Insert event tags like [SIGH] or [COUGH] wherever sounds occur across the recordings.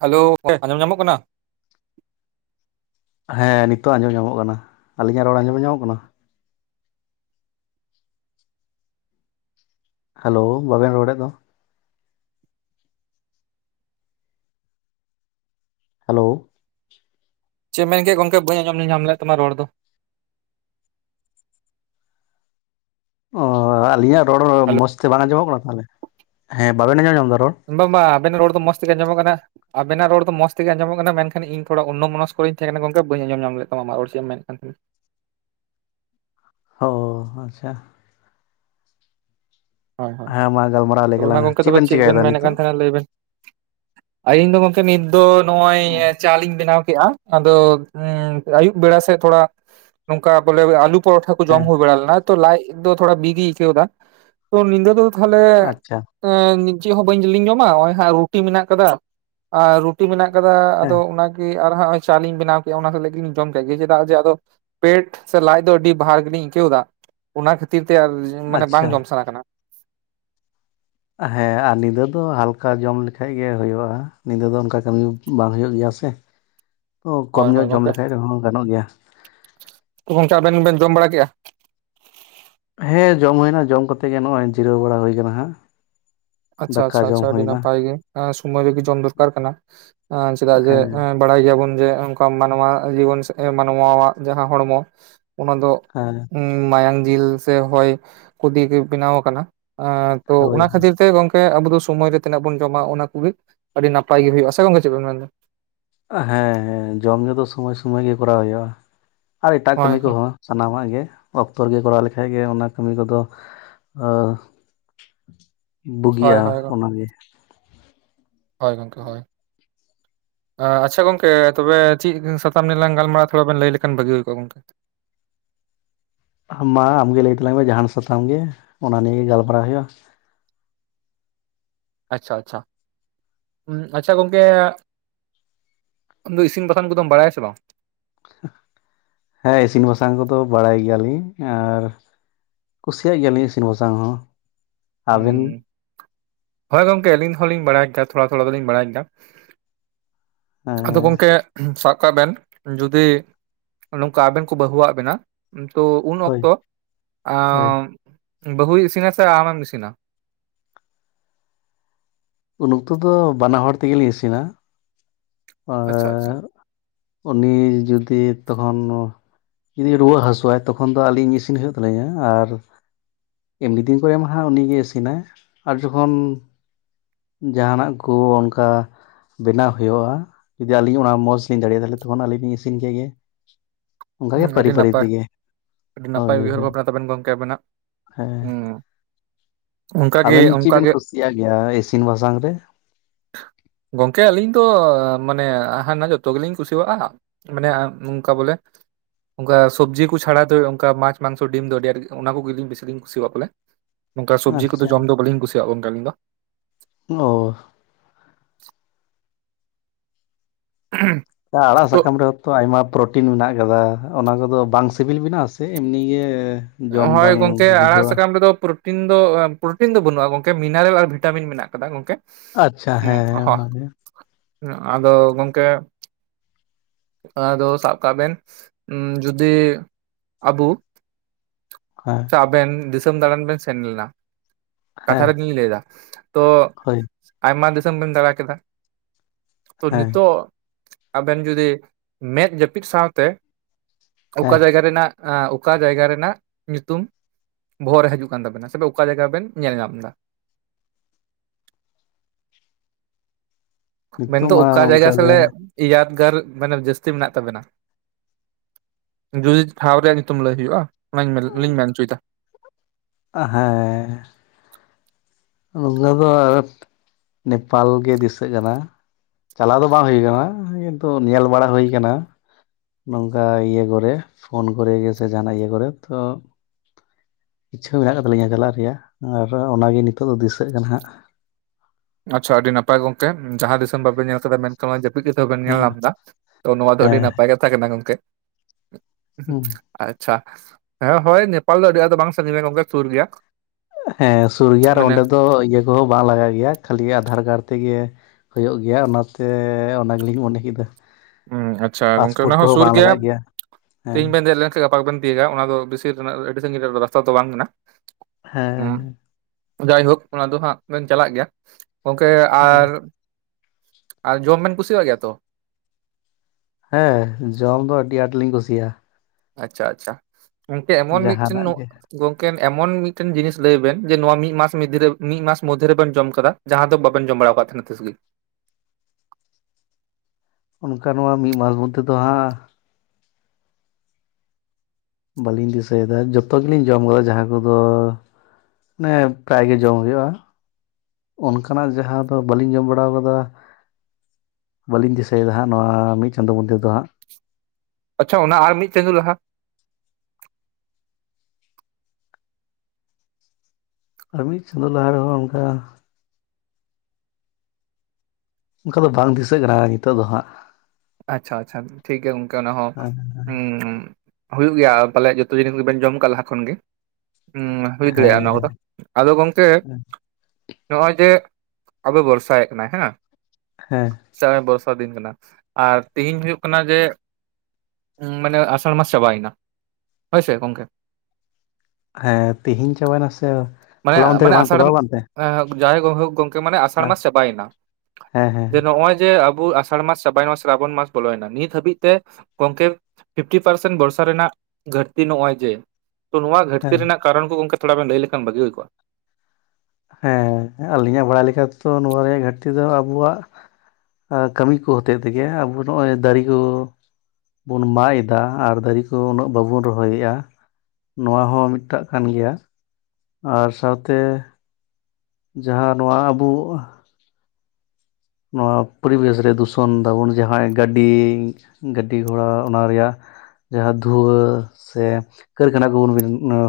Hello ᱜᱚᱝᱠᱮ ᱟᱸᱡᱚᱢ ᱧᱟᱢᱚᱜ ᱠᱟᱱᱟ? ᱦᱮᱸ ᱱᱤᱛᱚᱜ ᱟᱸᱡᱚᱢ ᱧᱟᱢᱚᱜ ᱠᱟᱱᱟ, ᱟᱞᱤᱧᱟᱜ ᱨᱚᱲ ᱟᱸᱡᱚᱢ ᱵᱮᱱ ᱧᱟᱢᱚᱜ ᱠᱟᱱᱟ? ᱦᱮᱞᱳᱣ ᱵᱟᱵᱮᱱ ᱨᱚᱲᱮᱫ ᱫᱚ᱾ ᱦᱮᱞᱳᱣ᱾ ᱪᱮᱫ ᱢᱮᱱ ᱠᱮᱜ ᱜᱚᱝᱠᱮ ᱵᱟᱹᱧ ᱟᱸᱡᱚᱢ ᱧᱟᱢ ᱞᱮᱫ ᱛᱟᱢᱟ ᱨᱚᱲ ᱫᱚ᱾ ᱚᱻ ᱟᱹᱞᱤᱧᱟᱜ ᱨᱚᱲ ᱦᱮᱞᱳ ᱢᱚᱸᱡᱽ ᱛᱮ ᱵᱟᱝ ᱟᱸᱡᱚᱢᱚᱜ ᱠᱟᱱᱟ ᱛᱟᱦᱚᱞᱮ, ᱦᱮᱸ ᱵᱟᱵᱮᱱ ᱟᱸᱡᱚᱢ ᱧᱟᱢᱫᱟ ᱨᱚᱲ? ᱵᱟᱝ ᱵᱟᱝ ᱟᱵᱮᱱᱟᱜ ᱨᱚᱲ ᱫᱚ ᱢᱚᱸᱡᱽ ᱛᱮᱜᱮ ᱟᱸᱡᱚᱢᱚᱜ ᱠᱟᱱᱟ᱾ ᱟᱵᱮᱱᱟᱜ ᱨᱚᱲ ᱫᱚ ᱢᱚᱥ ᱛᱮᱜᱮ ᱟᱸᱚᱢᱚᱜ ᱠᱟᱱᱟ ᱢᱮᱱᱠᱷᱟᱱ ᱤᱧ ᱛᱷᱚᱲᱟ ᱚᱱᱱᱚᱢᱚᱱᱚᱥ ᱠᱚ ᱨᱮᱧ ᱛᱟᱦᱮᱸ ᱠᱟᱱᱟ ᱜᱚᱝᱠᱮ ᱵᱟᱹᱧ ᱟᱸᱡᱚᱢ ᱧᱟᱢ ᱞᱮᱫ ᱛᱟᱢᱟ ᱟᱢᱟᱜ ᱨᱚᱲ ᱪᱮᱫ ᱮᱢ ᱢᱮᱱ [INAUDIBLE] ᱦᱳᱣᱻ ᱟᱪᱪᱷᱟ᱾ ᱦᱳᱭ ᱦᱳᱭ ᱦᱮᱸ ᱦᱳᱭ, ᱢᱟ ᱜᱟᱞᱢᱟᱨᱟᱣ ᱞᱮᱜᱮ ᱞᱟᱝ, ᱪᱮᱫ ᱵᱮᱱ ᱪᱮᱠᱟᱹᱭᱮᱫᱟ ᱱᱤᱛᱚᱜ? ᱦᱮᱸ ᱞᱟᱹᱭ ᱵᱮᱱ᱾ [INAUDIBLE] ᱟᱹᱞᱤᱧ ᱫᱚ ᱜᱚᱝᱠᱮ ᱱᱤᱛ ᱫᱚ ᱱᱚᱜᱼᱚᱭ ᱪᱟ ᱞᱤᱧ ᱵᱮᱱᱟᱣ ᱠᱮᱜᱼᱟ, ᱟᱫᱚ ᱮᱸ ᱟᱭᱩᱵ ᱵᱮᱲᱟ ᱥᱮᱫ ᱛᱷᱚᱲᱟ, ᱱᱚᱝᱠᱟ ᱵᱚᱞᱮ ᱟᱞᱩ ᱯᱚᱨᱚᱴᱷᱟ ᱠᱚ ᱡᱚᱢ ᱦᱮᱸ ᱦᱩᱭ ᱵᱟᱲᱟ ᱞᱮᱱᱟ ᱛᱚ ᱞᱟᱡ ᱫᱚ ᱛᱷᱚᱲᱟ ᱵᱤ ᱜᱤ ᱟᱹᱭᱠᱟᱹᱣ ᱮᱫᱟ᱾ ᱛᱚ ᱱᱤᱫᱟᱹ ᱫᱚ ᱛᱟᱦᱚᱞᱮ, ᱟᱪᱪᱷᱟ ᱮᱸᱻ ᱪᱮᱫ ᱦᱚᱸ ᱵᱟᱹᱧ ᱞᱤᱧ ᱡᱚᱢᱟ ᱦᱚᱸᱜᱼᱚᱭ ᱦᱟᱸᱜ ᱨᱩᱴᱤ ᱢᱮᱱᱟᱜ ᱠᱟᱫᱟ, ᱟ ᱨᱩᱴᱤ ᱢᱮᱱᱟᱜ ᱠᱟᱫᱟ ᱟᱫᱚ ᱦᱮᱸ ᱚᱱᱟ ᱜᱮ ᱟᱨ ᱦᱟᱸᱜ ᱦᱚᱸᱜᱼᱚᱭ ᱪᱟ ᱞᱤᱧ ᱵᱮᱱᱟᱣ ᱠᱮᱜᱼᱟ ᱚᱱᱟ ᱥᱟᱞᱟᱜ ᱜᱮᱞᱤᱧ ᱡᱚᱢ ᱠᱮᱫ ᱜᱮ ᱪᱮᱫᱟᱜ ᱡᱮ ᱟᱫᱚ ᱯᱮᱴ ᱥᱮ ᱞᱟᱡ ᱫᱚ ᱟᱹᱰᱤ ᱵᱟᱦᱟᱨ ᱜᱮᱞᱤᱧ ᱟᱹᱭᱠᱟᱹᱣ ᱮᱫᱟ, ᱚᱱᱟ ᱠᱷᱟᱹᱛᱤᱨ ᱛᱮ ᱟᱨ ᱢᱟᱱᱮ ᱟᱪᱪᱷᱟ ᱵᱟᱝ ᱡᱚᱢ ᱥᱟᱱᱟ ᱠᱟᱱᱟ᱾ ᱦᱮᱸ ᱟᱨ ᱱᱤᱫᱟᱹ ᱫᱚ ᱦᱟᱞᱠᱟ ᱡᱚᱢ ᱞᱮᱠᱷᱟ ᱴᱷᱮᱡ ᱜᱮ ᱦᱩᱭᱩᱜᱼᱟ, ᱱᱤᱫᱟᱹ ᱫᱚ ᱚᱱᱠᱟ ᱠᱟᱹᱢᱤ ᱵᱟᱝ ᱦᱩᱭᱩᱜ ᱜᱮᱭᱟ ᱥᱮ᱾ ᱚ ᱠᱚᱢ ᱦᱳᱭ ᱦᱳᱭ ᱧᱚᱜ ᱡᱚᱢ ᱜᱚᱝᱠᱮ ᱞᱮᱠᱷᱟᱡ ᱨᱮᱦᱚᱸ ᱜᱟᱱᱚᱜ ᱜᱮᱭᱟ᱾ ᱛᱚ ᱜᱚᱝᱠᱮ ᱟᱵᱮᱱ ᱵᱮᱱ ᱡᱚᱢ ᱵᱟᱲᱟ ᱠᱮᱜᱼᱟ? ᱦᱮᱸ ᱡᱚᱢ ᱦᱩᱭᱱᱟ ᱡᱚᱢ ᱠᱟᱛᱮᱜ ᱜᱮ ᱱᱚᱜ-ᱚᱭ ᱡᱤᱨᱟᱹᱣ ᱵᱟᱲᱟ ᱦᱩᱭ ᱠᱟᱱᱟ ᱦᱟᱸᱜ᱾ ᱟᱪᱪᱷᱟ ᱫᱟᱠᱟ ᱟᱪᱪᱷᱟ ᱡᱚᱢ ᱟᱪᱪᱷᱟ ᱟᱹᱰᱤ ᱦᱩᱭᱱᱟ ᱱᱟᱯᱟᱭ ᱜᱮ, ᱟᱸ ᱥᱚᱢᱚᱭ ᱨᱮᱜᱮ ᱡᱚᱢ ᱫᱚᱨᱠᱟᱨ ᱠᱟᱱᱟ, ᱟᱸ ᱪᱮᱫᱟᱜ ᱡᱮ ᱦᱮᱸ ᱵᱟᱲᱟᱭ ᱜᱮᱭᱟᱵᱚᱱ ᱡᱮ ᱚᱝᱠᱟ ᱢᱟᱱᱚᱣᱟ ᱡᱤᱵᱚᱱ ᱥᱮ ᱢᱟᱱᱣᱟᱣᱟᱜ ᱡᱟᱦᱟᱸ ᱦᱚᱲᱢᱚ, ᱚᱱᱟ ᱫᱚ ᱦᱮᱸ᱾ ᱢᱟᱭᱟᱝ ᱡᱤᱞ ᱥᱮ ᱦᱚᱭ ᱠᱚ ᱫᱤᱭᱮ ᱜᱮ ᱵᱮᱱᱟᱣ ᱟᱠᱟᱱᱟ, ᱟᱸ ᱛᱚ ᱦᱳᱭ ᱚᱱᱟ ᱠᱷᱟᱹᱛᱤᱨ ᱛᱮ ᱜᱚᱝᱠᱮ ᱟᱵᱚ ᱫᱚ ᱥᱚᱢᱳᱭ ᱨᱮ ᱛᱤᱱᱟᱹᱜ ᱵᱚᱱ ᱡᱚᱢᱟ ᱚᱱᱟ ᱠᱚᱜᱮ ᱟᱹᱰᱤ ᱱᱟᱯᱟᱭ ᱜᱮ ᱦᱩᱭᱩᱜᱼᱟ, ᱥᱮ ᱜᱚᱝᱠᱮ ᱪᱮᱫ ᱵᱤᱱ ᱢᱮᱱ ᱮᱫᱟ? ᱦᱮᱸ ᱦᱮᱸ ᱡᱚᱢ ᱧᱩ ᱫᱚ ᱥᱳᱢᱳᱭ ᱥᱳᱢᱚᱭ ᱜᱮ ᱠᱚᱨᱟᱣ ᱦᱩᱭᱩᱜᱼᱟ, ᱟᱨ ᱮᱴᱟᱜ ᱦᱳᱭ ᱠᱟᱹᱢᱤ ᱦᱳᱭ ᱠᱚᱦᱚᱸ᱾ ᱥᱟᱱᱟᱢᱟᱜ ᱜᱮ ᱚᱠᱛᱚ ᱨᱮᱜᱮ ᱠᱚᱨᱟᱣ ᱞᱮᱠᱷᱟᱡ ᱜᱮ ᱚᱱᱟ ᱠᱟᱹᱢᱤ ᱠᱚᱫᱚ ᱦᱳᱭ ᱵᱩᱜᱤᱭᱟ ᱦᱳᱭ ᱜᱚᱝ ᱚᱱᱟ ᱜᱮ᱾ ᱦᱳᱭ ᱜᱚᱝᱠᱮ ᱦᱳᱭ᱾ ᱟᱪᱪᱷᱟ ᱜᱚᱝᱠᱮ ᱛᱚᱵᱮ ᱪᱤᱜ ᱥᱟᱛᱟᱢ ᱱᱤᱭᱮ ᱞᱟᱝ ᱜᱟᱞᱢᱟᱨᱟᱣᱟ ᱛᱷᱚᱲᱟ ᱵᱤᱱ ᱞᱟᱹᱭ ᱞᱮᱠᱷᱟᱱ ᱵᱷᱟᱹᱜᱤ ᱦᱩᱭ ᱠᱚᱜᱼᱟ ᱜᱚᱝᱠᱮ᱾ ᱢᱟ ᱟᱢᱜᱮ ᱞᱟᱹᱭ ᱛᱟᱞᱟᱝ ᱢᱮ ᱡᱟᱦᱟᱱ ᱥᱟᱛᱟᱢ ᱜᱮ ᱚᱱᱟ ᱱᱤᱭᱮ ᱜᱮ ᱜᱟᱞᱢᱟᱨᱟᱣ ᱦᱩᱭᱩᱜᱼᱟ ᱟᱪᱪᱷᱟ ᱟᱪᱪᱷᱟ ᱟᱪᱪᱷᱟ ᱜᱚᱝᱠᱮ ᱟᱢᱫᱚ ᱤᱥᱤᱱ ᱵᱟᱥᱟᱝ ᱠᱚᱫᱚᱢ ᱵᱟᱲᱟᱭᱟ ᱥᱮ ᱵᱟᱝ? ᱦᱮᱸ ᱤᱥᱤᱱ ᱵᱟᱥᱟᱝ ᱠᱚᱫᱚ ᱵᱟᱲᱟᱭ ᱜᱮᱭᱟᱞᱤᱧ ᱟᱨ ᱠᱩᱥᱤᱭᱟᱜ ᱜᱮᱭᱟᱞᱤᱧ ᱤᱥᱤᱱ ᱵᱟᱥᱟᱝ ᱦᱚᱸ, ᱟᱵᱤᱱ? ᱩᱸ ᱦᱳᱭ ᱜᱚᱝᱠᱮ ᱟᱹᱞᱤᱧ ᱦᱚᱸᱞᱤᱧ ᱵᱟᱲᱟᱭ ᱜᱮᱭᱟ ᱛᱷᱚᱲᱟ ᱛᱷᱚᱲᱟ ᱫᱚᱞᱤᱧ ᱵᱟᱲᱟᱭ ᱜᱮᱭᱟ ᱟᱫᱚ ᱦᱮᱸ ᱜᱚᱝᱠᱮ ᱥᱟᱵ ᱠᱟᱜ ᱵᱮᱱ ᱡᱩᱫᱤ ᱱᱚᱝᱠᱟ ᱟᱵᱮᱱ ᱠᱚ ᱵᱟᱹᱦᱩᱟᱜ ᱵᱤᱱᱟ [UNINTELLIGIBLE] ᱩᱱ ᱦᱳᱭ ᱚᱠᱛᱚ ᱦᱳᱭ ᱟ ᱵᱟᱹᱦᱩᱭ ᱤᱥᱤᱱᱟᱭ ᱥᱮ ᱟᱢᱮᱢ ᱤᱥᱤᱱᱟ? ᱩᱱ ᱚᱠᱛᱚ ᱫᱚ ᱵᱟᱱᱟ ᱦᱚᱲ ᱛᱮᱜᱮᱞᱤᱧ ᱤᱥᱤᱱᱟ ᱟᱪᱪᱷᱟ ᱟᱪᱪᱷᱟ [UNINTELLIGIBLE] ᱩᱱᱤ ᱡᱩᱫᱤ ᱛᱚᱠᱷᱚᱱ ᱡᱩᱫᱤ ᱨᱩᱣᱟᱹ ᱦᱟᱹᱥᱩᱜᱟᱭ ᱛᱚᱠᱷᱚᱱ ᱫᱚ ᱟᱹᱞᱤᱧ ᱤᱥᱤᱱ ᱦᱩᱭᱩᱜ ᱛᱟᱹᱞᱤᱧᱟ ᱟᱨ ᱮᱢᱱᱤ ᱫᱤᱱ ᱠᱚᱨᱮᱢᱟ ᱦᱟᱸᱜ ᱩᱱᱤᱜᱮ ᱤᱥᱤᱱᱟᱭ ᱟᱨ ᱡᱚᱠᱷᱚᱱ ᱡᱟᱦᱟᱸᱱᱟᱜ ᱠᱚ ᱚᱱᱠᱟ ᱵᱮᱱᱟᱣ ᱦᱩᱭᱩᱜᱼᱟ ᱡᱩᱫᱤ ᱟᱹᱞᱤᱧ ᱚᱱᱟ ᱢᱚᱸᱡᱽ ᱞᱤᱧ ᱫᱟᱲᱮᱭᱟᱫᱟ [UNINTELLIGIBLE] ᱛᱚᱠᱷᱚᱱ ᱟᱞᱤᱧ ᱞᱤᱧ ᱤᱥᱤᱱ ᱠᱮᱜᱮ ᱚᱱᱠᱟᱜᱮ ᱦᱩᱸ ᱯᱟᱹᱨᱤ ᱟᱹᱰᱤ ᱯᱟᱹᱨᱤ ᱱᱟᱯᱟᱭ ᱛᱮᱜᱮ ᱟᱹᱰᱤ ᱦᱳᱭ ᱱᱟᱯᱟᱭ ᱦᱳᱭ ᱩᱭᱦᱟᱹᱨ ᱦᱮᱸ ᱵᱷᱟᱵᱱᱟ ᱛᱟᱵᱤᱱ ᱜᱚᱝᱠᱮ ᱟᱵᱤᱱᱟᱜ ᱦᱩᱸ ᱚᱱᱠᱟᱜᱮ ᱟᱵᱤᱱ ᱪᱮᱫ ᱵᱤᱱ ᱚᱱᱠᱟᱜᱮ ᱠᱩᱥᱤᱭᱟᱜ ᱜᱮᱭᱟ ᱤᱥᱤᱱ ᱵᱟᱥᱟᱝ ᱨᱮ? ᱜᱚᱝᱠᱮ ᱟᱹᱞᱤᱧ ᱫᱚ ᱢᱟᱱᱮ ᱦᱟᱱᱟ ᱡᱚᱛᱚ ᱜᱮᱞᱤᱧ ᱠᱩᱥᱤᱣᱟᱜᱼᱟ ᱢᱟᱱᱮ ᱱᱚᱝᱠᱟ ᱵᱚᱞᱮ ᱚᱱᱠᱟ ᱥᱚᱵᱽᱡᱤ ᱠᱚ ᱪᱷᱟᱲᱟ ᱫᱚ ᱚᱱᱠᱟ ᱢᱟᱪ ᱢᱟᱝᱥᱚ ᱰᱤᱢ ᱟᱹᱰᱤ ᱟᱸᱴ ᱚᱱᱟ ᱠᱚᱜᱮᱞᱤᱧ ᱵᱤᱥᱤᱞᱤᱧ ᱠᱩᱥᱤᱭᱟᱜᱼᱟ [UNINTELLIGIBLE] ᱱᱚᱝᱠᱟ ᱥᱚᱵᱡᱤ ᱠᱚᱫᱚ ᱟᱪᱪᱷᱟ ᱡᱚᱢ ᱫᱚ ᱵᱟᱹᱞᱤᱧ ᱠᱩᱥᱤᱭᱟᱜᱼᱟ ᱜᱚᱝᱠᱮ ᱟᱹᱞᱤᱧ ᱫᱚ ᱚ [UNINTELLIGIBLE] ᱟᱲᱟᱜ ᱛᱚ ᱥᱟᱠᱟᱢ ᱨᱮᱦᱚ ᱛᱚ ᱟᱭᱢᱟ ᱯᱚᱨᱚᱴᱤᱱ ᱢᱮᱱᱟᱜ ᱠᱟᱫᱟ ᱚᱱᱟ ᱠᱚᱫᱚ ᱵᱟᱝ ᱥᱤᱵᱤᱞ ᱵᱤᱱᱟ ᱥᱮ ᱮᱢᱱᱤ ᱜᱮ ᱡᱚᱢ ᱦᱳᱭ ᱵᱟᱝ ᱜᱚᱝᱠᱮ ᱟᱲᱟᱜ ᱵᱩᱡᱷᱟᱹᱣᱟ ᱥᱟᱠᱟᱢ ᱨᱮᱫᱚ ᱯᱚᱨᱚ ᱯᱨᱚᱴᱤᱱ ᱫᱚ ᱯᱚᱨᱳᱚᱴᱤᱱ ᱫᱚ ᱵᱟᱹᱱᱩᱜᱼᱟ ᱜᱚᱝᱠᱮ ᱢᱤᱱᱟᱨᱮᱞ ᱟᱨ ᱵᱷᱤᱴᱟᱢᱤᱱ ᱢᱮᱱᱟᱜ ᱠᱟᱫᱟ ᱜᱚᱝᱠᱮ ᱟᱪᱪᱷᱟ ᱦᱮᱸ ᱚᱱᱟᱜᱮ [UNINTELLIGIBLE] ᱟᱫᱚ ᱜᱚᱝᱠᱮ ᱟᱫᱚ ᱥᱟᱵ ᱠᱟᱜ ᱵᱤᱱ ᱡᱩᱫᱤ ᱟᱵᱩ ᱦᱮᱸ ᱟᱵᱮᱱ ᱫᱤᱥᱚᱢ ᱫᱟᱬᱟᱱ ᱵᱮᱱ ᱥᱮᱱ ᱞᱮᱱᱟ, ᱠᱟᱛᱷᱟ ᱦᱮᱸ ᱨᱮᱜᱮᱞᱤᱧ ᱞᱟᱹᱭᱫᱟ ᱛᱚ ᱦᱳᱭ ᱟᱭᱢᱟ ᱫᱤᱥᱚᱢ ᱵᱮᱢ ᱫᱟᱬᱟ ᱠᱮᱫᱟ ᱛᱚ ᱦᱮᱸ ᱱᱤᱛᱳᱜ ᱟᱵᱮᱱ ᱡᱩᱫᱤ ᱢᱮᱫ ᱡᱟᱹᱯᱤᱫ ᱥᱟᱶᱛᱮ ᱚᱠᱟ ᱦᱮᱸ ᱡᱟᱭᱜᱟ ᱨᱮᱱᱟᱜ ᱟᱸᱻ ᱚᱠᱟ ᱡᱟᱭᱜᱟ ᱨᱮᱱᱟᱜ ᱧᱩᱛᱩᱢ ᱵᱚᱦᱚᱜ ᱨᱮ ᱦᱤᱡᱩᱜ ᱠᱟᱱ ᱛᱟᱵᱤᱱᱟ ᱥᱮ ᱚᱠᱟ ᱡᱟᱭᱜᱟ ᱵᱤᱱ ᱧᱮᱞ ᱧᱟᱢᱫᱟ ᱱᱤᱛᱚᱜ ᱢᱮᱱᱫᱚ ᱫᱚ ᱢᱟ ᱚᱠᱟ ᱡᱟᱭᱜᱟ ᱚᱱᱠᱟᱜᱮ ᱥᱟᱞᱮ ᱤᱭᱟᱹᱫᱜᱟᱨ ᱢᱟᱱᱮ ᱡᱟᱹᱥᱛᱤ ᱢᱮᱱᱟᱜ ᱛᱟᱵᱤᱱᱟ? ᱡᱩᱫᱤ ᱴᱷᱟᱶ ᱨᱮᱭᱟᱜ ᱧᱩᱛᱩᱢ ᱞᱟᱹᱭ ᱦᱩᱭᱩᱜᱼᱟ ᱚᱱᱟᱧ ᱢᱮᱱ ᱦᱚᱪᱚᱭᱮᱫᱟ ᱦᱮᱸ ᱱᱚᱝᱠᱟ ᱫᱚ [UNINTELLIGIBLE] ᱱᱮᱯᱟᱞ ᱜᱮ ᱫᱤᱥᱟᱹᱜ ᱠᱟᱱᱟ᱾ ᱪᱟᱞᱟᱣ ᱫᱚ ᱵᱟᱝ ᱦᱩᱭ ᱠᱟᱱᱟ, ᱠᱤᱱᱛᱩ ᱧᱮᱞ ᱵᱟᱲᱟ ᱦᱩᱭ ᱠᱟᱱᱟ᱾ ᱱᱚᱝᱠᱟ ᱤᱭᱟᱹ ᱠᱚᱨᱮ ᱯᱷᱳᱱ ᱠᱚᱨᱮ ᱜᱮ ᱥᱮ ᱡᱟᱦᱟᱸᱱᱟᱜ ᱤᱭᱟᱹ ᱠᱚᱨᱮ ᱛᱚ ᱤᱪᱪᱷᱟᱹ ᱢᱮᱱᱟᱜ ᱠᱟᱜ ᱛᱟᱞᱤᱧᱟ ᱪᱟᱞᱟᱜ ᱨᱮᱭᱟᱜ ᱟᱨ ᱚᱱᱟᱜᱮ ᱱᱤᱛᱚᱜ ᱫᱚ ᱫᱤᱥᱟᱹᱜ ᱠᱟᱱᱟ ᱦᱟᱸᱜ ᱟᱪᱪᱷᱟ ᱟᱹᱰᱤ ᱱᱟᱯᱟᱭ ᱜᱚᱝᱠᱮ, ᱡᱟᱦᱟᱸ ᱫᱤᱥᱚᱢ ᱵᱟᱵᱮ ᱧᱮᱞ ᱠᱟᱫᱟ ᱢᱮᱱ [UNINTELLIGIBLE] ᱡᱟᱹᱯᱤᱫ ᱠᱟᱛᱮᱵᱮᱱ ᱧᱮᱞ ᱦᱟᱸᱜ ᱧᱟᱢᱫᱟ ᱛᱚ ᱱᱚᱣᱟ ᱫᱚ ᱟᱹᱰᱤ ᱦᱮᱸ ᱱᱟᱯᱟᱭ ᱠᱟᱛᱷᱟ ᱠᱟᱱᱟ ᱜᱚᱢᱠᱮ᱾ ᱟᱪᱪᱷᱟ ᱦᱮᱸ ᱦᱳᱭ ᱱᱮᱯᱟᱞ ᱫᱚ ᱟᱹᱰᱤ ᱟᱸᱴ ᱫᱚ ᱵᱟᱝ ᱥᱟᱺᱜᱤᱧᱟ ᱜᱚᱝᱠᱮ ᱥᱩᱨ ᱜᱮᱭᱟ᱾ ᱦᱮᱸ ᱥᱩᱨ ᱜᱮ ᱟᱨ ᱢᱟᱱᱮ ᱚᱸᱰᱮ ᱫᱚ ᱤᱭᱟᱹ ᱠᱚᱦᱚᱸ ᱵᱟᱝ ᱞᱟᱜᱟᱜ ᱜᱮᱭᱟ ᱠᱷᱟᱹᱞᱤ ᱟᱫᱷᱟᱨ ᱠᱟᱨᱰ ᱛᱮᱜᱮ, ᱦᱩᱭᱩᱜ ᱜᱮᱭᱟ ᱚᱱᱟᱛᱮ ᱚᱱᱟ ᱜᱮᱞᱤᱧ ᱢᱚᱱᱮ ᱠᱮᱫᱟ᱾ ᱦᱩᱸ ᱟᱪᱪᱷᱟ ᱜᱚᱝᱠᱮ ᱯᱟᱥᱯᱳᱨᱴ ᱚᱱᱟ ᱦᱚᱸ ᱠᱚᱦᱚᱸ ᱥᱩᱨ ᱵᱟᱝ ᱜᱮᱭᱟ, ᱞᱟᱜᱟᱜ ᱦᱮᱸ ᱛᱮᱦᱤᱧ ᱵᱮᱱ ᱫᱮᱜᱞᱮᱱ ᱜᱟᱯᱟ ᱜᱮ ᱵᱮᱱ ᱛᱤᱭᱳᱜᱟ ᱚᱱᱟ ᱫᱚ ᱵᱤᱥᱤᱨ ᱨᱮᱱᱟᱜ ᱟᱹᱰᱤ ᱥᱟᱺᱜᱤ ᱨᱟᱥᱛᱟ ᱫᱚ ᱵᱟᱝ ᱠᱟᱱᱟ᱾ ᱦᱮᱸ ᱦᱮᱸ᱾ ᱡᱟᱭᱦᱳᱠ ᱚᱱᱟ ᱫᱚ ᱦᱟᱸᱜ ᱵᱮᱱ ᱪᱟᱞᱟᱜ ᱜᱮᱭᱟ, ᱜᱚᱝᱠᱮ ᱟᱨ ᱟᱨ ᱡᱚᱢ ᱵᱮᱱ ᱠᱩᱥᱤᱣᱟᱜ ᱜᱮᱭᱟ ᱛᱚ? ᱦᱮᱸ ᱡᱚᱢ ᱫᱚ ᱟᱹᱰᱤ ᱟᱸᱴ ᱞᱤᱧ ᱠᱩᱥᱤᱭᱟᱜᱼᱟ᱾ ᱟᱪᱪᱷᱟ ᱟᱪᱪᱷᱟ, ᱜᱚᱝᱠᱮ ᱮᱢᱚᱱ ᱢᱤᱫᱴᱤᱱ ᱡᱟᱦᱟᱱᱟᱜ ᱱᱩᱜ ᱜᱮ ᱜᱚᱝᱠᱮ ᱮᱢᱚᱱ ᱢᱤᱫᱴᱤᱱ ᱡᱤᱱᱤᱥ ᱞᱟᱹᱭ ᱵᱮᱱ, ᱡᱮ ᱱᱚᱣᱟ ᱢᱤᱫ ᱢᱟᱥ ᱢᱤᱫᱤᱱ ᱨᱮ, ᱢᱤᱫ ᱢᱟᱥ ᱢᱚᱫᱷᱮ ᱨᱮ ᱨᱮᱵᱮᱱ ᱡᱚᱢ ᱠᱟᱫᱟ? ᱡᱟᱦᱟᱸ ᱫᱚ ᱵᱟᱵᱮᱱ ᱡᱚᱢ ᱵᱟᱲᱟᱣ ᱠᱟᱫ ᱛᱟᱦᱮᱱᱟ ᱛᱤᱥ ᱜᱮ ᱚᱱᱠᱟ ᱱᱚᱣᱟ ᱢᱤᱫ ᱢᱟᱥ ᱢᱚᱫᱽᱫᱷᱮ ᱫᱚ ᱦᱟᱸᱜ, ᱵᱟᱹᱞᱤᱧ ᱫᱤᱥᱟᱹᱭᱮᱫᱟ, ᱡᱚᱛᱚ ᱜᱮᱞᱤᱧ ᱡᱚᱢ ᱠᱟᱫᱟ ᱡᱟᱦᱟᱸ ᱠᱚᱫᱚ, ᱟᱱᱮ ᱯᱨᱟᱭ ᱜᱮ ᱡᱚᱢ ᱦᱩᱭᱩᱜᱼᱟ᱾ ᱚᱱᱠᱟᱱᱟᱜ ᱡᱟᱦᱟᱸ ᱫᱚ ᱵᱟᱹᱞᱤᱧ ᱡᱚᱢ ᱵᱟᱲᱟᱣ ᱟᱠᱟᱫᱟ᱾ ᱵᱟᱹᱞᱤᱧ ᱫᱤᱥᱟᱹᱭᱮᱫᱟ ᱦᱟᱸᱜ ᱱᱚᱣᱟ ᱢᱤᱫ ᱪᱟᱸᱫᱚᱳ ᱢᱚᱱᱫᱷᱮ ᱫᱚ ᱦᱟᱸᱜ᱾ ᱟᱪᱪᱷᱟ ᱚᱱᱟ ᱟᱨ ᱢᱤᱫ ᱪᱟᱸᱫᱳ ᱞᱟᱦᱟ? ᱟᱨ ᱢᱤᱫ ᱪᱟᱸᱫᱳ ᱞᱟᱦᱟ ᱨᱮᱦᱚᱸ ᱚᱱᱠᱟ, ᱚᱱᱠᱟ ᱫᱚ ᱵᱟᱝ ᱫᱤᱥᱟᱹᱜ ᱠᱟᱱᱟ ᱱᱤᱛᱚᱜ ᱫᱚ ᱦᱟᱸᱜ᱾ ᱟᱪᱪᱷᱟ ᱟᱪᱪᱷᱟ ᱴᱷᱤᱠ ᱜᱮᱭᱟ ᱜᱚᱝᱠᱮ ᱚᱱᱟ ᱦᱚᱸ ᱩᱸ ᱦᱩᱭᱩᱜ ᱜᱮᱭᱟ ᱯᱟᱞᱮᱜ ᱡᱚᱛᱚ ᱡᱤᱱᱤᱥ ᱜᱮ ᱵᱤᱱ ᱡᱚᱢ ᱠᱟᱜ-ᱟ ᱞᱟᱦᱟ ᱠᱷᱚᱱᱜᱮ, ᱦᱩᱸ ᱦᱩᱭ ᱫᱟᱲᱮᱭᱟᱜᱼᱟ ᱦᱮᱸ ᱚᱱᱟ ᱦᱮᱸ ᱠᱚᱫᱚ ᱟᱫᱚ ᱜᱚᱢᱠᱮ? ᱱᱚᱜ ᱚᱭ ᱡᱮ, ᱟᱫᱚᱭ ᱵᱷᱚᱨᱥᱟᱭᱮᱫ ᱠᱟᱱᱟᱭ ᱦᱮᱸ, ᱦᱮᱸ᱾ ᱪᱟᱭ ᱵᱚᱨᱥᱟ ᱫᱤᱱ ᱠᱟᱱᱟ, ᱟᱨ ᱛᱤᱦᱤᱧ ᱦᱩᱭᱩᱜ ᱠᱟᱱᱟ ᱡᱮ, ᱢᱟᱱᱮ ᱟᱥᱟᱲ ᱢᱟᱥ ᱪᱟᱵᱟ ᱭᱮᱱᱟ ᱦᱳᱭ ᱥᱮ ᱜᱚᱢᱠᱮ? ᱦᱮᱸ ᱛᱤᱦᱤᱧ ᱪᱟᱵᱟᱭᱮᱱᱟ ᱥᱮ ᱦᱚᱞᱟ ᱢᱟᱫᱷᱮᱨ ᱨᱮ ᱵᱟᱝ ᱪᱟᱵᱟᱣ ᱠᱟᱱ ᱛᱮ? ᱡᱟᱭᱦᱳᱠ ᱦᱳᱠ ᱜᱚᱝᱠᱮ ᱢᱟᱱᱮ ᱟᱥᱟᱲ ᱢᱟᱥ ᱪᱟᱵᱟᱭᱮᱱᱟ, ᱦᱮᱸ ᱦᱮᱸ ᱡᱮ ᱱᱚᱜ ᱚᱭ ᱡᱮ ᱟᱵᱚ ᱟᱥ ᱟᱥᱟᱲ ᱢᱟᱥ ᱪᱟᱵᱟᱭᱮᱱᱟ ᱥᱨᱟᱵᱚᱱ ᱢᱟᱥ ᱵᱚᱞᱚᱭᱮᱱᱟ ᱱᱤᱛ ᱦᱟᱹᱵᱤᱡ ᱛᱮ ᱜᱚᱝᱠᱮ, ᱯᱷᱤᱯᱴᱤ ᱯᱟᱨᱥᱮᱱ ᱵᱷᱚᱨᱥᱟ ᱨᱮᱱᱟᱜ, ᱜᱷᱟᱹᱨᱛᱤ ᱱᱚᱜᱼᱚᱭ ᱡᱮ, ᱛᱚ ᱱᱚᱣᱟ ᱜᱷᱟᱹᱴᱛᱤ ᱦᱮᱸ ᱨᱮᱱᱟᱜ ᱠᱟᱨᱚᱱ ᱠᱚ ᱜᱚᱝᱠᱮ ᱛᱷᱚᱲᱟ ᱵᱮᱱ ᱞᱟᱹᱭ ᱞᱮᱠᱷᱟᱱ ᱵᱟᱹᱜᱤ ᱦᱩᱭ ᱠᱚᱜᱼᱟ᱾ ᱦᱮᱸ ᱟᱹᱞᱤᱧᱟᱜ ᱵᱟᱲᱟᱭ ᱞᱮᱠᱟ ᱛᱮᱫᱚ ᱱᱚᱣᱟ ᱨᱮᱭᱟᱜ ᱜᱷᱟᱹᱴᱛᱤ ᱫᱚ ᱟᱵᱚᱣᱟᱜ, ᱠᱟᱹᱢᱤ ᱠᱚ ᱦᱚᱛᱮᱫ ᱛᱮᱜᱮ ᱟᱵᱚ ᱱᱚᱜᱼᱚᱭ ᱫᱟᱨᱮ ᱠᱚ, ᱵᱚᱱ ᱢᱟᱜ ᱮᱫᱟ ᱟᱨ ᱫᱟᱨᱮ ᱠᱚ ᱩᱱᱟᱹᱜ ᱵᱟᱵᱚᱱ ᱨᱚᱦᱚᱭᱮᱜᱼᱟ᱾ ᱱᱚᱣᱟ ᱦᱚᱸ ᱢᱤᱫᱴᱟᱜ ᱠᱟᱱ ᱜᱮᱭᱟ ᱟᱨ ᱥᱟᱶᱛᱮ, ᱡᱟᱦᱟᱸ ᱱᱚᱣᱟ ᱟᱵᱚ, ᱱᱚᱣᱟ ᱯᱚᱨᱤᱵᱮᱥ ᱨᱮ ᱫᱩᱥᱚᱱ ᱫᱟᱵᱚᱱ ᱡᱟᱦᱟᱸᱭ ᱜᱟᱹᱰᱤ, ᱜᱟᱹᱰᱤ ᱜᱷᱚᱲᱟ ᱚᱱᱟ ᱨᱮᱭᱟᱜ, ᱡᱟᱦᱟᱸ ᱫᱷᱩᱣᱟᱹ ᱥᱮ, ᱠᱟᱹᱨᱠᱷᱟᱱᱟ ᱜᱚᱵᱚᱱ ᱵᱤᱱ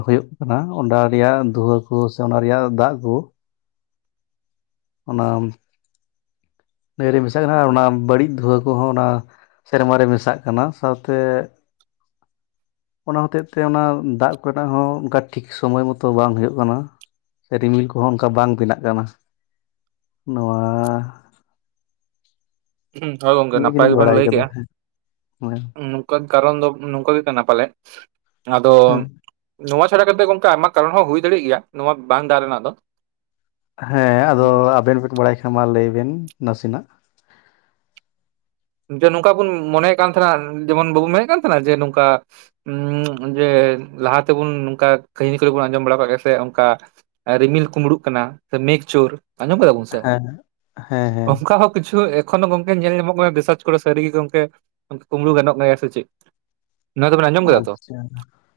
ᱦᱩᱭᱩᱜ ᱠᱟᱱᱟ ᱚᱱᱟ ᱨᱮᱭᱟᱜ ᱫᱷᱩᱦᱟᱹ ᱠᱚ ᱥᱮ ᱚᱱᱟ ᱨᱮᱭᱟᱜ ᱫᱟᱜ ᱠᱚ, ᱚᱱᱟᱢ ᱱᱟᱹᱭ ᱨᱮ ᱢᱮᱥᱟᱜ ᱠᱟᱱᱟ ᱚᱱᱟ ᱵᱟᱹᱲᱤᱡ ᱫᱷᱩᱣᱟᱹ ᱠᱚᱦᱚᱸ ᱚᱱᱟ ᱥᱮᱨᱢᱟᱨᱮ ᱢᱮᱥᱟᱜ ᱠᱟᱱᱟ ᱥᱟᱶᱛᱮ, ᱚᱱᱟ ᱦᱚᱛᱮᱡ ᱛᱮ ᱚᱱᱟ ᱫᱟᱜ ᱠᱚᱨᱮᱱᱟᱜ ᱦᱚᱸ ᱚᱱᱠᱟ ᱴᱷᱤᱠ ᱥᱚᱢᱚᱭ ᱢᱚᱛᱚ ᱵᱟᱝ ᱦᱩᱭᱩᱜ ᱠᱟᱱᱟ᱾ ᱥᱮ ᱨᱤᱢᱤᱞ ᱠᱚᱦᱚᱸ ᱚᱱᱠᱟ ᱵᱟᱝ ᱵᱮᱱᱟᱜ ᱠᱟᱱᱟ᱾ ᱱᱚᱣᱟ, ᱦᱩᱸ ᱦᱳᱭ ᱜᱚᱢᱠᱮ ᱱᱤᱭᱟᱹ ᱱᱟᱯᱟᱭ ᱜᱮᱞᱤᱧ ᱜᱮᱵᱮᱱ ᱵᱟᱲᱟᱭ ᱞᱟᱹᱭ ᱠᱟᱫᱟ ᱠᱮᱜ-ᱟ ᱱᱩ ᱣᱟᱜ ᱠᱟᱨᱚᱱ ᱫᱚ ᱱᱚᱝᱠᱟ ᱜᱮ ᱠᱟᱱᱟ ᱯᱟᱞᱮ ᱟᱫᱚ᱾ ᱦᱮᱸ ᱱᱚᱣᱟ ᱪᱷᱟᱰᱟ ᱠᱟᱛᱮ ᱜᱚᱢᱠᱮ ᱟᱭᱢᱟ ᱠᱟᱨᱚᱱ ᱦᱚᱸ ᱦᱩᱭ ᱫᱟᱲᱤᱜ ᱜᱮᱭᱟ ᱱᱚᱣᱟ ᱵᱟᱝ ᱫᱟᱜ ᱨᱮᱱᱟᱜ ᱫᱚ᱾ ᱦᱮᱸ ᱟᱫᱚ ᱟᱵᱮᱱ ᱵᱮᱱ ᱵᱟᱲᱟᱭ ᱠᱷᱟᱱ ᱢᱟ ᱞᱟᱹᱭ ᱵᱮᱱ ᱱᱟᱥᱤᱱᱟᱜ᱾ ᱡᱮ ᱱᱚᱝᱠᱟ ᱵᱚᱱ ᱢᱚᱱᱮᱭᱮᱜ ᱠᱟᱱ ᱛᱟᱦᱮᱱᱟ ᱡᱮᱢᱚᱱ ᱵᱟᱵᱩᱱ ᱢᱮᱱᱮᱜ ᱠᱟᱱ ᱛᱟᱦᱮᱱᱟ ᱡᱮ ᱱᱩᱝᱠᱟ᱾ ᱩᱸ ᱡᱮ ᱞᱟᱦᱟ ᱛᱮᱵᱚᱱ ᱱᱚᱝᱠᱟ ᱠᱟᱹᱦᱱᱤ ᱠᱚᱨᱮ ᱵᱚᱱ ᱟᱸᱡᱚᱢ ᱵᱟᱲᱟᱣ ᱠᱟᱜ ᱜᱮᱭᱟ ᱥᱮ ᱚᱝᱠᱟ᱾ ᱨᱤᱢᱤᱞ ᱠᱩᱢᱵᱽᱲᱩᱜ ᱠᱟᱱᱟ ᱥᱮ ᱢᱮᱜᱷᱪᱳᱨ᱾ ᱟᱸᱡᱚᱢ ᱠᱟᱫᱟᱵᱩᱱ ᱥᱮ ᱦᱮᱸ ᱦᱮᱸ ᱦᱮᱸ ᱚᱝᱠᱟ ᱦᱚᱸ ᱠᱤᱪᱷᱩ ᱮᱸ ᱮᱠᱷᱚᱱᱳ ᱜᱚᱝᱠᱮ ᱧᱮᱞ ᱧᱟᱢᱚᱜ ᱠᱟᱱᱟ ᱨᱤᱥᱟᱪ ᱠᱚᱨᱮ ᱥᱟᱹᱨᱤᱜᱮ ᱜᱚᱝᱠᱮ ᱠᱩᱢᱵᱽᱲᱩ ᱜᱟᱱᱚᱜ ᱜᱮᱭᱟ ᱥᱮ ᱪᱮᱜ᱾ ᱱᱚᱣᱟ ᱫᱚ ᱵᱤᱱ ᱟᱸᱡᱚᱢ ᱠᱮᱫᱟ ᱛᱚ᱾ [UNINTELLIGIBLE]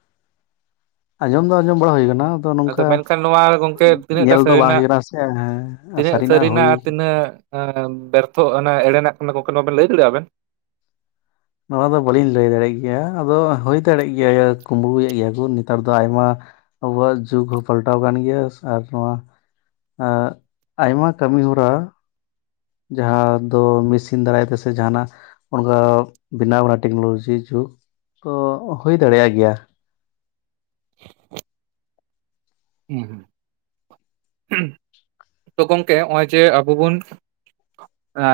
ᱟᱸᱡᱚᱢ ᱫᱚ ᱟᱸᱡᱚᱢ ᱵᱟᱲᱟ ᱦᱩᱭ ᱠᱟᱱᱟ᱾ ᱟᱫᱚ ᱢᱮᱱᱠᱷᱟᱱ ᱱᱚᱣᱟ ᱜᱚᱝᱠᱮ ᱛᱤᱱᱟᱹᱜᱴᱟ ᱧᱮᱞ ᱫᱚ ᱵᱟᱝ ᱥᱟᱹᱨᱤᱱᱟᱜ ᱦᱩᱭ ᱠᱟᱱᱟ ᱥᱮ ᱦᱮᱸ ᱛᱤᱱᱟᱹᱜ ᱥᱟᱹᱨᱤᱱᱟᱜ ᱦᱩᱭ ᱟᱨ ᱛᱤᱱᱟᱹᱜ᱾ ᱮᱸ ᱵᱮᱨᱛᱷᱚ ᱚᱱᱮ ᱮᱲᱮᱱᱟᱜ ᱠᱟᱱᱟ ᱜᱚᱝᱠᱮ ᱱᱚᱣᱟ ᱵᱮᱱ ᱞᱟᱹᱭ ᱫᱟᱲᱮᱜ ᱟᱵᱮᱱ᱾ ᱱᱚᱣᱟ ᱫᱚ ᱵᱟᱹᱞᱤᱧ ᱞᱟᱹᱭ ᱫᱟᱲᱤᱜ ᱜᱮᱭᱟ ᱟᱫᱚ ᱦᱩᱭ ᱫᱟᱲᱮᱜ ᱜᱮᱭᱟ ᱭᱟ ᱠᱩᱢᱵᱽᱲᱩᱭᱮᱜ ᱜᱮᱭᱟ ᱠᱩ ᱱᱮᱛᱟᱨ ᱫᱚ ᱟᱭᱢᱟ᱾ ᱟᱵᱚᱣᱟᱜ ᱡᱩᱜᱽ ᱦᱚᱸ ᱯᱟᱞᱴᱟᱣ ᱠᱟᱱ ᱜᱮᱭᱟ ᱥᱮ ᱟᱨ ᱱᱚᱣᱟ᱾ ᱮᱻ ᱟᱭᱢᱟ ᱠᱟᱹᱢᱤ ᱦᱚᱨᱟ᱾ ᱡᱟᱸᱦᱟ ᱫᱚ ᱢᱮᱥᱤᱱ ᱫᱟᱨᱟᱭ ᱛᱮᱥᱮ ᱡᱟᱸᱦᱟᱱᱟᱜ᱾ ᱚᱱᱠᱟ ᱵᱮᱱᱟᱣ ᱠᱟᱱᱟ ᱴᱮᱠᱱᱳᱞᱚᱡᱤ ᱡᱩᱜᱽ ᱛᱚ ᱦᱩᱭ ᱫᱟᱲᱮᱭᱟᱜ ᱜᱮᱭᱟ᱾ [INAUDIBLE] [UNINTELLIGIBLE] ᱦᱩᱸ ᱛᱚ ᱜᱚᱝᱠᱮ ᱚᱸᱜ-ᱚᱭ ᱡᱮ ᱟᱵᱚ ᱵᱚᱱ ᱮᱻ᱾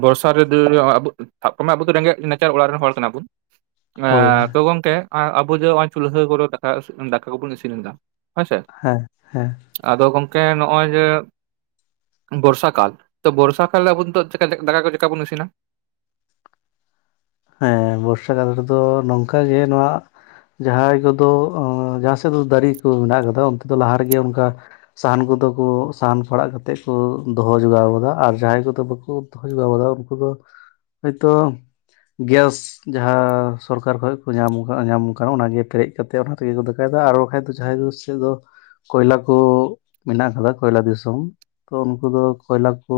ᱵᱚᱨᱥᱟ ᱨᱮ ᱫᱟᱹᱲ [UNINTELLIGIBLE] ᱥᱟᱵ ᱠᱟᱜ ᱢᱮ ᱟᱵᱩ ᱫᱚ ᱨᱮᱸᱜᱮᱡ ᱱᱟᱪᱟᱨ ᱚᱲᱟᱜ ᱨᱮᱱ ᱦᱚᱲ ᱠᱟᱱᱟ ᱵᱩᱱ᱾ ᱮᱻ ᱦᱳᱭ ᱛᱚ ᱜᱚᱝᱠᱮ ᱟᱵᱚ ᱡᱮ ᱚᱸᱜ-ᱚᱭ ᱪᱩᱞᱦᱟᱹ ᱠᱚᱨᱮ ᱫᱟᱠᱟ ᱫᱟᱠᱟ ᱠᱚᱵᱚᱱ ᱤᱥᱤᱱ ᱮᱫᱟ ᱦᱳᱭ ᱥᱮ᱾ ᱦᱮᱸ ᱦᱮᱸ᱾ ᱟᱫᱚ ᱜᱚᱢᱠᱮ ᱱ ᱚᱸᱜ-ᱚᱭ ᱡᱮ ᱵᱚᱨᱥᱟ ᱠᱟᱞ ᱛᱚ ᱵᱚᱨᱥᱟ ᱠᱟᱞ ᱨᱮ ᱟᱵᱚ ᱱᱤᱛᱚᱜ ᱪᱮᱠᱟ ᱫᱟᱠᱟ ᱠᱚ ᱪᱮᱠᱟ ᱵᱚᱱ ᱤᱥᱤᱱᱟ᱾ ᱦᱮᱸ ᱵᱚᱨᱥᱟ ᱠᱟᱞ ᱨᱮᱫᱚ ᱱᱚᱝᱠᱟ ᱜᱮ ᱱᱚᱣᱟ᱾ ᱡᱟᱸᱦᱟᱭ ᱠᱚᱫᱚ ᱡᱟᱸᱦᱟ ᱥᱮᱫ ᱫᱚ ᱫᱟᱨᱤ ᱠᱩ ᱢᱮᱱᱟᱜ ᱠᱟᱫᱟ ᱚᱱᱛᱮ ᱫᱚ ᱞᱟᱦᱟ ᱨᱮᱜᱮ ᱚᱱᱠᱟ᱾ ᱥᱟᱦᱟᱱ ᱠᱚᱫᱚ ᱠᱩ ᱥᱟᱦᱟᱱ ᱯᱟᱲᱟᱜ ᱠᱟᱛᱮ ᱠᱩ ᱫᱚᱦᱚ ᱡᱚᱜᱟᱣ ᱠᱟᱫᱟ ᱟᱨ ᱡᱟᱸᱦᱟᱭ ᱠᱚᱫᱚ ᱵᱟᱠᱩ᱾ [UNINTELLIGIBLE] ᱡᱩᱜᱟᱣ ᱠᱟᱫᱟ ᱩᱱᱠᱩ ᱫᱚ ᱦᱚᱭᱛᱚ᱾ ᱜᱮᱥ᱾ ᱡᱟᱸᱦᱟ ᱥᱚᱨᱠᱟᱨ ᱠᱷᱚᱡ ᱠᱩ ᱧᱟᱢ ᱠᱟᱜ-ᱟ ᱧᱟᱢ ᱠᱟᱱᱟ ᱚᱱᱟᱜᱮ ᱯᱮᱨᱮᱡ ᱠᱟᱛᱮ ᱚᱱᱟ ᱛᱮᱜᱮ ᱠᱩ ᱫᱟᱠᱟᱭᱫᱟ ᱟᱨ ᱵᱟᱠᱷᱟᱡ ᱫᱚ ᱡᱟᱦᱟᱸᱭ᱾ ᱛᱮᱫᱚ᱾ ᱠᱚᱭᱞᱟ ᱠᱩ ᱢᱮᱱᱟᱜ ᱠᱟᱫᱟ ᱠᱚᱭᱞᱟ ᱫᱤᱥᱚᱢ ᱛᱚ ᱩᱱᱠᱩ ᱫᱚ ᱠᱚᱭᱞᱟ ᱠᱩ᱾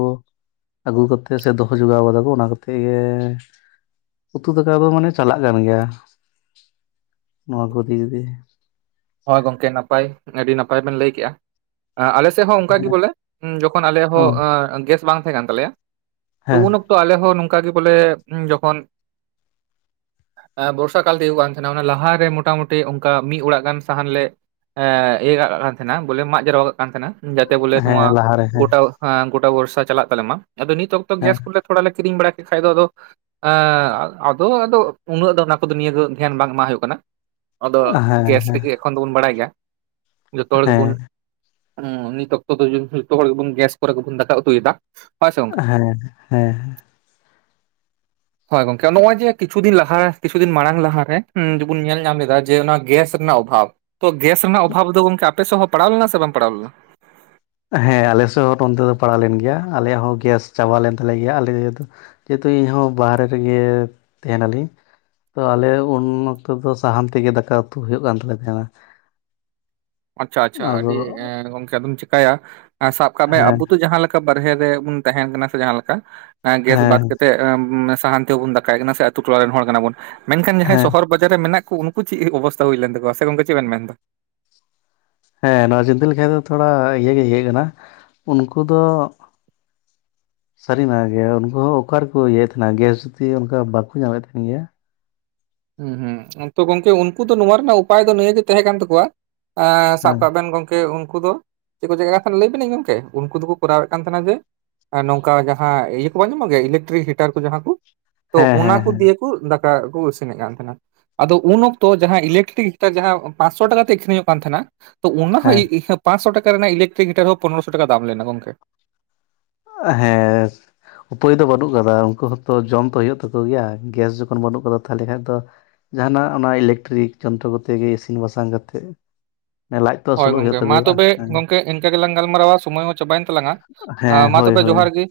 ᱟᱜᱩ ᱠᱟᱛᱮᱜ ᱥᱮ ᱫᱚᱦᱚ ᱡᱚᱜᱟᱣ ᱠᱟᱫᱟ ᱠᱩ ᱚᱱᱟ ᱠᱚ ᱛᱮᱜᱮ᱾ ᱩᱛᱩ ᱫᱟᱠᱟ ᱫᱚ ᱢᱟᱱᱮ ᱪᱟᱞᱟᱜ ᱠᱟᱱ ᱜᱮᱭᱟ ᱱᱚᱣᱟ ᱠᱚ ᱫᱤᱠ ᱫᱤᱭᱮ᱾ ᱦᱚᱭ ᱜᱚᱝᱠᱮ ᱱᱟᱯᱟᱭ ᱟᱹᱰᱤ ᱱᱟᱯᱟᱭ ᱵᱮᱱ ᱞᱟᱹᱭ ᱠᱮᱜ-ᱟ ᱟᱸ ᱟᱞᱮ᱾ ᱛᱮᱦᱚᱸ ᱚᱝᱠᱟ ᱜᱤ ᱵᱚᱞᱮ ᱡᱚᱠᱷᱚᱱ ᱟᱞᱮᱭᱟᱜ ᱦᱚᱸ ᱜᱮᱥ ᱵᱟᱝ ᱛᱟᱦᱮ ᱠᱟᱱ ᱛᱟᱞᱮᱭᱟ ᱛᱚ ᱦᱮᱸ ᱩᱱ ᱚ ᱛᱚ ᱟᱞᱮ ᱦᱚᱸ ᱱᱚᱝᱠᱟ ᱜᱤ ᱵᱚᱞᱮ ᱡᱚᱠᱷᱚᱱ᱾ ᱮᱸ ᱵᱚᱨᱥᱟ ᱠᱟᱞ ᱛᱤᱭᱳᱜᱚᱜ ᱠᱟᱱ ᱛᱟᱦᱮᱱᱟ ᱚᱱᱟ ᱞᱟᱦᱟᱨᱮ ᱢᱚᱴᱟᱢᱩᱴᱤ ᱚᱱᱠᱟ ᱢᱤᱜ ᱚᱲᱟᱜ ᱜᱟᱱ᱾ ᱥᱟᱦᱟᱱ ᱞᱮ ᱮᱻ ᱤᱭᱟᱹ ᱠᱟᱜ ᱠᱟᱱ ᱛᱟᱦᱮᱱᱟ ᱵᱚᱞᱮ ᱢᱟᱜ ᱡᱟᱨᱣᱟ ᱠᱟᱜ ᱠᱟᱱ ᱛᱟᱦᱮᱱᱟ᱾ ᱡᱟᱛᱮ ᱵᱚᱞᱮ ᱦᱮᱸ ᱱᱚᱣᱟ ᱞᱟᱦᱟᱨᱮ ᱦᱮᱸ ᱜᱚᱴᱟ ᱮᱸ ᱜᱚᱴᱟ ᱵᱚᱨᱥᱟ ᱪᱟᱞᱟᱜ ᱛᱟᱞᱮ ᱢᱟ ᱟᱫᱚ ᱱᱤᱛ ᱚᱠᱛᱚ ᱦᱮᱸ ᱜᱮᱥ ᱠᱩᱞᱮ ᱛᱷᱚᱲᱟ ᱞᱮ ᱠᱤᱨᱤᱧ ᱵᱟᱲᱟ ᱠᱮᱜ ᱠᱷᱟᱡ ᱫᱚ ᱟᱫᱚ᱾ ᱮᱸᱜᱻ ᱟᱫᱚ ᱟᱫᱚ ᱩᱱᱟᱹᱜ ᱫᱚ ᱚᱱᱟ ᱠᱚᱫᱚ ᱱᱤᱭᱟᱹ ᱫᱚ ᱫᱷᱮᱭᱟᱱ ᱵᱟᱝ ᱮᱢᱟᱜ ᱦᱳᱭᱳᱜ ᱠᱟᱱᱟ᱾ ᱟᱫᱚ ᱦᱮᱸ ᱜᱮᱥ ᱨᱮᱜᱮ ᱦᱮᱸ ᱮᱠᱷᱚᱱ ᱫᱚᱵᱚᱱ ᱵᱟᱲᱟᱭ ᱜᱮᱭᱟ᱾ ᱡᱚᱛᱚ ᱦᱚᱲ ᱜᱮᱵᱩᱱ ᱦᱮᱸ ᱦᱩᱸ ᱱᱤᱛ ᱚᱠᱛᱚ ᱫᱚ ᱡᱚᱛᱚ ᱦᱚᱲ ᱜᱮᱵᱩᱱ ᱜᱮᱥ ᱠᱚᱨᱮ ᱜᱮᱵᱚᱱ ᱫᱟᱠᱟ ᱩᱛᱩᱭᱮᱫᱟ᱾ ᱦᱚᱭ ᱥᱮ ᱜᱚᱝᱠᱮ᱾ ᱦᱮᱸ ᱦᱮᱸ [INAUDIBLE] ᱦᱳᱭ ᱜᱚᱝᱠᱮ ᱟ ᱱᱚᱜ-ᱚᱭ ᱡᱮ ᱠᱤᱪᱩ ᱫᱤᱱ ᱞᱟᱦ ᱠᱤᱪᱷᱩ ᱫᱤᱱ ᱢᱟᱝ ᱞᱟᱦᱟᱨᱮ ᱡᱮᱵᱩᱱ ᱧᱮᱞ ᱧᱟᱢ ᱞᱮᱫᱟ ᱡᱮ ᱚᱱᱟ ᱜᱮᱥ ᱨᱮᱱᱟᱜ ᱚᱵ ᱵᱷᱟᱵ ᱛᱚ ᱜᱮᱥ ᱨᱮᱱᱟᱜ ᱚᱵᱷᱟᱵᱽ ᱫᱚ ᱜᱚᱝᱠᱮ ᱟᱯᱮᱥᱮᱫ ᱦᱚᱸ ᱯᱟᱲᱟᱣ ᱞᱮᱱᱟ ᱥᱮ ᱵᱟᱝ ᱯᱟᱲᱟᱣ ᱞᱮᱱᱟ? ᱦᱮᱸ ᱟᱞᱮ ᱥᱮᱫ ᱦᱚᱸ ᱱᱚᱱᱛᱮ ᱫᱚ ᱯᱟᱲᱟᱣ ᱞᱮᱱ ᱜᱮᱭᱟ᱾ ᱟᱞᱮᱭᱟᱜ ᱦᱚᱸ ᱜᱮᱥ ᱪᱟᱵᱟ ᱞᱮᱱ ᱛᱟᱞᱮ ᱜᱮᱭᱟ ᱟᱞᱮ ᱫ ᱡᱮᱦᱮᱛᱩ ᱤᱧᱦᱚᱸ ᱵᱟᱦᱨᱮ ᱨᱮᱜᱮ ᱛᱟᱦᱮᱱᱟᱞᱤᱧ᱾ ᱛᱚ ᱟᱞᱮ ᱩᱱ ᱚᱠᱛᱚ ᱫᱚ ᱥᱟᱦᱟᱱ ᱛᱮᱜᱮ ᱫᱟᱠᱟ ᱩᱛᱩ ᱦᱩᱭᱩᱜ ᱠᱟᱱ ᱛᱟᱞᱮ ᱛᱟᱦᱮᱸᱱᱟ᱾ ᱟᱪᱪᱷᱟ ᱟᱪᱪᱷᱟ ᱟᱫᱚ ᱟᱹᱰᱤ ᱮᱸ ᱜᱚᱝᱠᱮ ᱟᱫᱚᱢ ᱪᱮᱠᱟᱭᱭᱟ᱾ ᱥᱟᱵ ᱠᱟᱜ ᱢᱮ ᱦᱮᱸ ᱟᱵᱩ ᱛᱚ ᱡᱟᱦᱟᱸ ᱞᱮᱠ ᱠᱟ ᱵᱟᱨᱦᱮ ᱨᱮ ᱵᱩᱱ ᱛᱟᱦᱮᱱ ᱠᱟᱱᱟ ᱥᱮ ᱡᱟᱦᱟᱸ ᱞᱮᱠᱟ᱾ ᱮᱸ ᱜᱮᱥ ᱵᱟᱫ ᱦᱮᱸ ᱠᱟᱛᱮᱫ ᱮ ᱢᱟᱱᱮ ᱥᱟᱦᱟᱱ ᱛᱮᱵᱚᱱ ᱫᱟᱠᱟᱭ ᱠᱟᱱᱟ ᱥᱮ ᱟᱛ ᱴᱚᱞᱟ ᱨᱮᱱ ᱦᱚᱲ ᱠᱟᱱᱟ ᱵᱚᱱ᱾ ᱢᱮᱱᱠᱷᱟᱱ ᱡᱟᱸᱦᱟᱭ ᱦᱮᱸ ᱥᱚᱦᱚᱨ ᱵᱟᱡᱟᱨ ᱨᱮ ᱢᱮᱱᱟᱜ ᱠᱚ ᱩᱱᱠᱩ ᱪᱮᱫ ᱚᱵᱚᱥᱛᱟ ᱦᱩᱭ ᱞᱮᱱ ᱛᱟᱠᱚᱣᱟ᱾ ᱥᱮ ᱜᱚᱝᱠᱮ ᱪᱮᱫ ᱵᱮᱱ ᱢᱮᱱ ᱫᱟ? ᱦᱮᱸ ᱱᱚᱣᱟ ᱪᱤᱱᱛᱟᱹ ᱞᱮᱠᱷᱟᱡ ᱫᱚ ᱛᱷᱚᱲᱟ ᱤᱭᱟᱹ ᱜᱮ ᱤᱭᱟᱹᱜ ᱠᱟᱱᱟ᱾ ᱩᱱᱠᱩ ᱫᱚ ᱥᱟᱹᱨᱤᱱᱟ ᱜᱮ ᱩᱱᱠᱩ ᱦᱚᱸ ᱚᱠᱟᱮᱠᱚ ᱤᱭᱟᱹᱭᱮᱫ ᱛᱟᱦᱮᱱᱟ ᱜᱮᱥ ᱡᱩᱫᱤ ᱚᱱᱠᱟ ᱵᱟᱠᱚ ᱧᱟᱢᱮᱫ ᱛᱟᱦᱮᱱ ᱜᱮᱭᱟ? ᱦᱩᱸ ᱦᱩᱸ᱾ ᱛᱚ ᱜᱚᱝᱠᱮ ᱩᱱᱠᱩ ᱫᱚ ᱱᱚᱶᱟ ᱨᱮᱱᱟᱜ ᱩᱯᱟᱭ ᱫᱚ ᱱᱤᱭᱟᱹᱜ ᱜᱮ ᱛᱟᱦᱮᱸ ᱠᱟᱱ ᱛᱟᱠᱚᱣᱟ ᱮᱸ ᱥᱟᱵ ᱦᱮᱸ ᱠᱟᱜ ᱵᱮᱱ ᱜᱚᱢᱠᱮ ᱩᱱᱠᱩ ᱫᱚ ᱪᱮᱫ ᱠᱚ ᱪᱟᱠᱟᱜᱠᱟᱱ ᱛᱟᱦᱮᱱᱟ ᱞᱟᱹᱭ ᱟᱵᱤᱹᱱᱟᱹᱧ ᱜᱚᱢᱠᱮ? ᱩᱱᱠᱩ ᱫᱚᱠᱚ ᱠᱚᱨᱟᱣᱮᱫ ᱠᱟᱱ ᱛᱟᱦᱮᱱᱟ ᱡᱮ ᱮ ᱱᱚᱝᱠᱟ ᱡᱟᱦᱟᱸ ᱤᱭᱟᱹ ᱠᱚ ᱵᱟᱝ ᱧᱟᱢᱚᱜ ᱜᱮᱭᱟ᱾ ᱤᱞᱮᱠᱴᱨᱤᱠ ᱦᱤᱴᱟᱨ ᱠᱚ ᱡᱟᱦᱟᱸ ᱠᱚ᱾ ᱛᱚ ᱦᱮᱸ ᱚᱱᱟ ᱦᱮᱸ ᱠᱚ ᱦᱮᱸ ᱫᱤᱭᱮ ᱠᱚ ᱫᱟᱠᱟ ᱠᱩ ᱤᱥᱱ ᱥᱤᱱᱜ ᱠᱟᱱ ᱛᱟᱦᱮᱱᱟᱠᱚ᱾ ᱟᱫᱚ ᱩᱱ ᱚᱠᱛᱚ ᱡᱟᱦᱟᱸ ᱤᱞᱮᱠᱴᱨᱤᱠ ᱦᱤᱴᱟᱨ ᱡᱟᱦᱟᱸ ᱯᱟᱸᱥᱥᱚ ᱴᱟᱠᱟ ᱛᱮ ᱟᱹᱠᱷᱨᱤᱧᱚᱜ ᱠᱟᱱ ᱛᱟᱦᱮᱱᱟ ᱚ ᱚᱱᱟ ᱦᱚᱸ ᱦᱮᱸ ᱤ-ᱤᱦᱟᱹ ᱯᱟᱥᱪᱥᱚ ᱴᱟᱠᱟ ᱨᱮᱱᱟᱜ ᱤᱞᱠᱴᱨᱤᱤᱠ ᱦᱤᱴᱟᱨ ᱦᱚᱸ ᱯᱚᱱᱮᱨᱚᱚᱥᱚ ᱴᱟᱠᱟ ᱫᱟᱢ ᱞᱮᱱᱟ ᱜᱚᱝᱠᱮ᱾ ᱦᱮᱸ᱾ ᱩᱯᱟᱹᱭ ᱫᱚ ᱵᱟᱹᱱᱩᱜ ᱠᱟᱫᱟ᱾ ᱩᱱᱠᱩ ᱦᱚᱸᱛᱚ ᱡᱚᱢ ᱛᱚ ᱦᱩᱭᱩᱜ ᱛᱟᱠᱚ ᱜᱮᱭᱟ᱾ ᱜᱮᱥ ᱡᱚᱠᱷᱚᱱ ᱵᱟᱹᱱᱩᱜ ᱠᱟᱫᱟ ᱛᱟᱦᱚᱞᱮ ᱠᱷᱟᱱ ᱫᱚ ᱡᱟᱦᱟᱱᱟᱜ ᱚᱱᱟ ᱤᱞᱮᱠᱴᱨᱤᱠ ᱡᱚᱱᱛᱨᱚ ᱠᱚᱛᱮ ᱜᱮ ᱤᱥᱤᱱ ᱵᱟᱥᱟᱝ ᱠᱟ ᱠᱟᱛᱮᱜ ᱦᱳᱭ ᱜᱚᱝᱠᱮ ᱢᱟ ᱛᱚᱵᱮ ᱜᱚᱝᱠᱮ ᱤᱱᱠᱟᱹ ᱜᱮᱞᱟᱝ ᱜᱟᱞᱢᱟᱨᱟᱣᱟ, ᱥᱳᱚᱢᱚᱭ ᱢᱟ ᱪᱟᱵᱟᱭᱮᱱ ᱛᱟᱞᱟᱝᱼᱟ᱾ ᱟ ᱦᱮᱸ ᱢᱟ ᱦᱳᱭ ᱛᱚᱵᱮ ᱦᱳᱭ ᱡᱚᱸᱦᱟᱨ ᱜᱮ᱾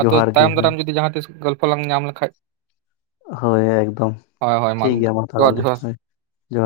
ᱟ ᱛᱚᱵᱮ ᱡᱚᱦᱟᱨ ᱜᱮ ᱛᱟᱭᱚᱢ ᱦᱳᱭ ᱫᱟᱨᱟᱢ ᱡᱚᱫᱤ ᱡᱟᱦᱟᱸ ᱛᱤᱥ ᱜᱚᱞᱯᱚ ᱞᱟᱝ ᱧᱟᱢ ᱞᱮᱠᱷᱷᱟᱡ ᱦᱳᱭ ᱦᱳᱭ ᱮᱠᱫᱚᱢ ᱴᱷᱤᱠ ᱜᱮᱭᱟ ᱜᱚᱝᱠᱮ ᱢᱟ ᱡᱚᱦᱟᱨ ᱛᱟᱦᱚᱞᱮ ᱡᱚᱦᱟᱨ ᱦᱳᱭ᱾ ᱡᱚᱦᱟᱨ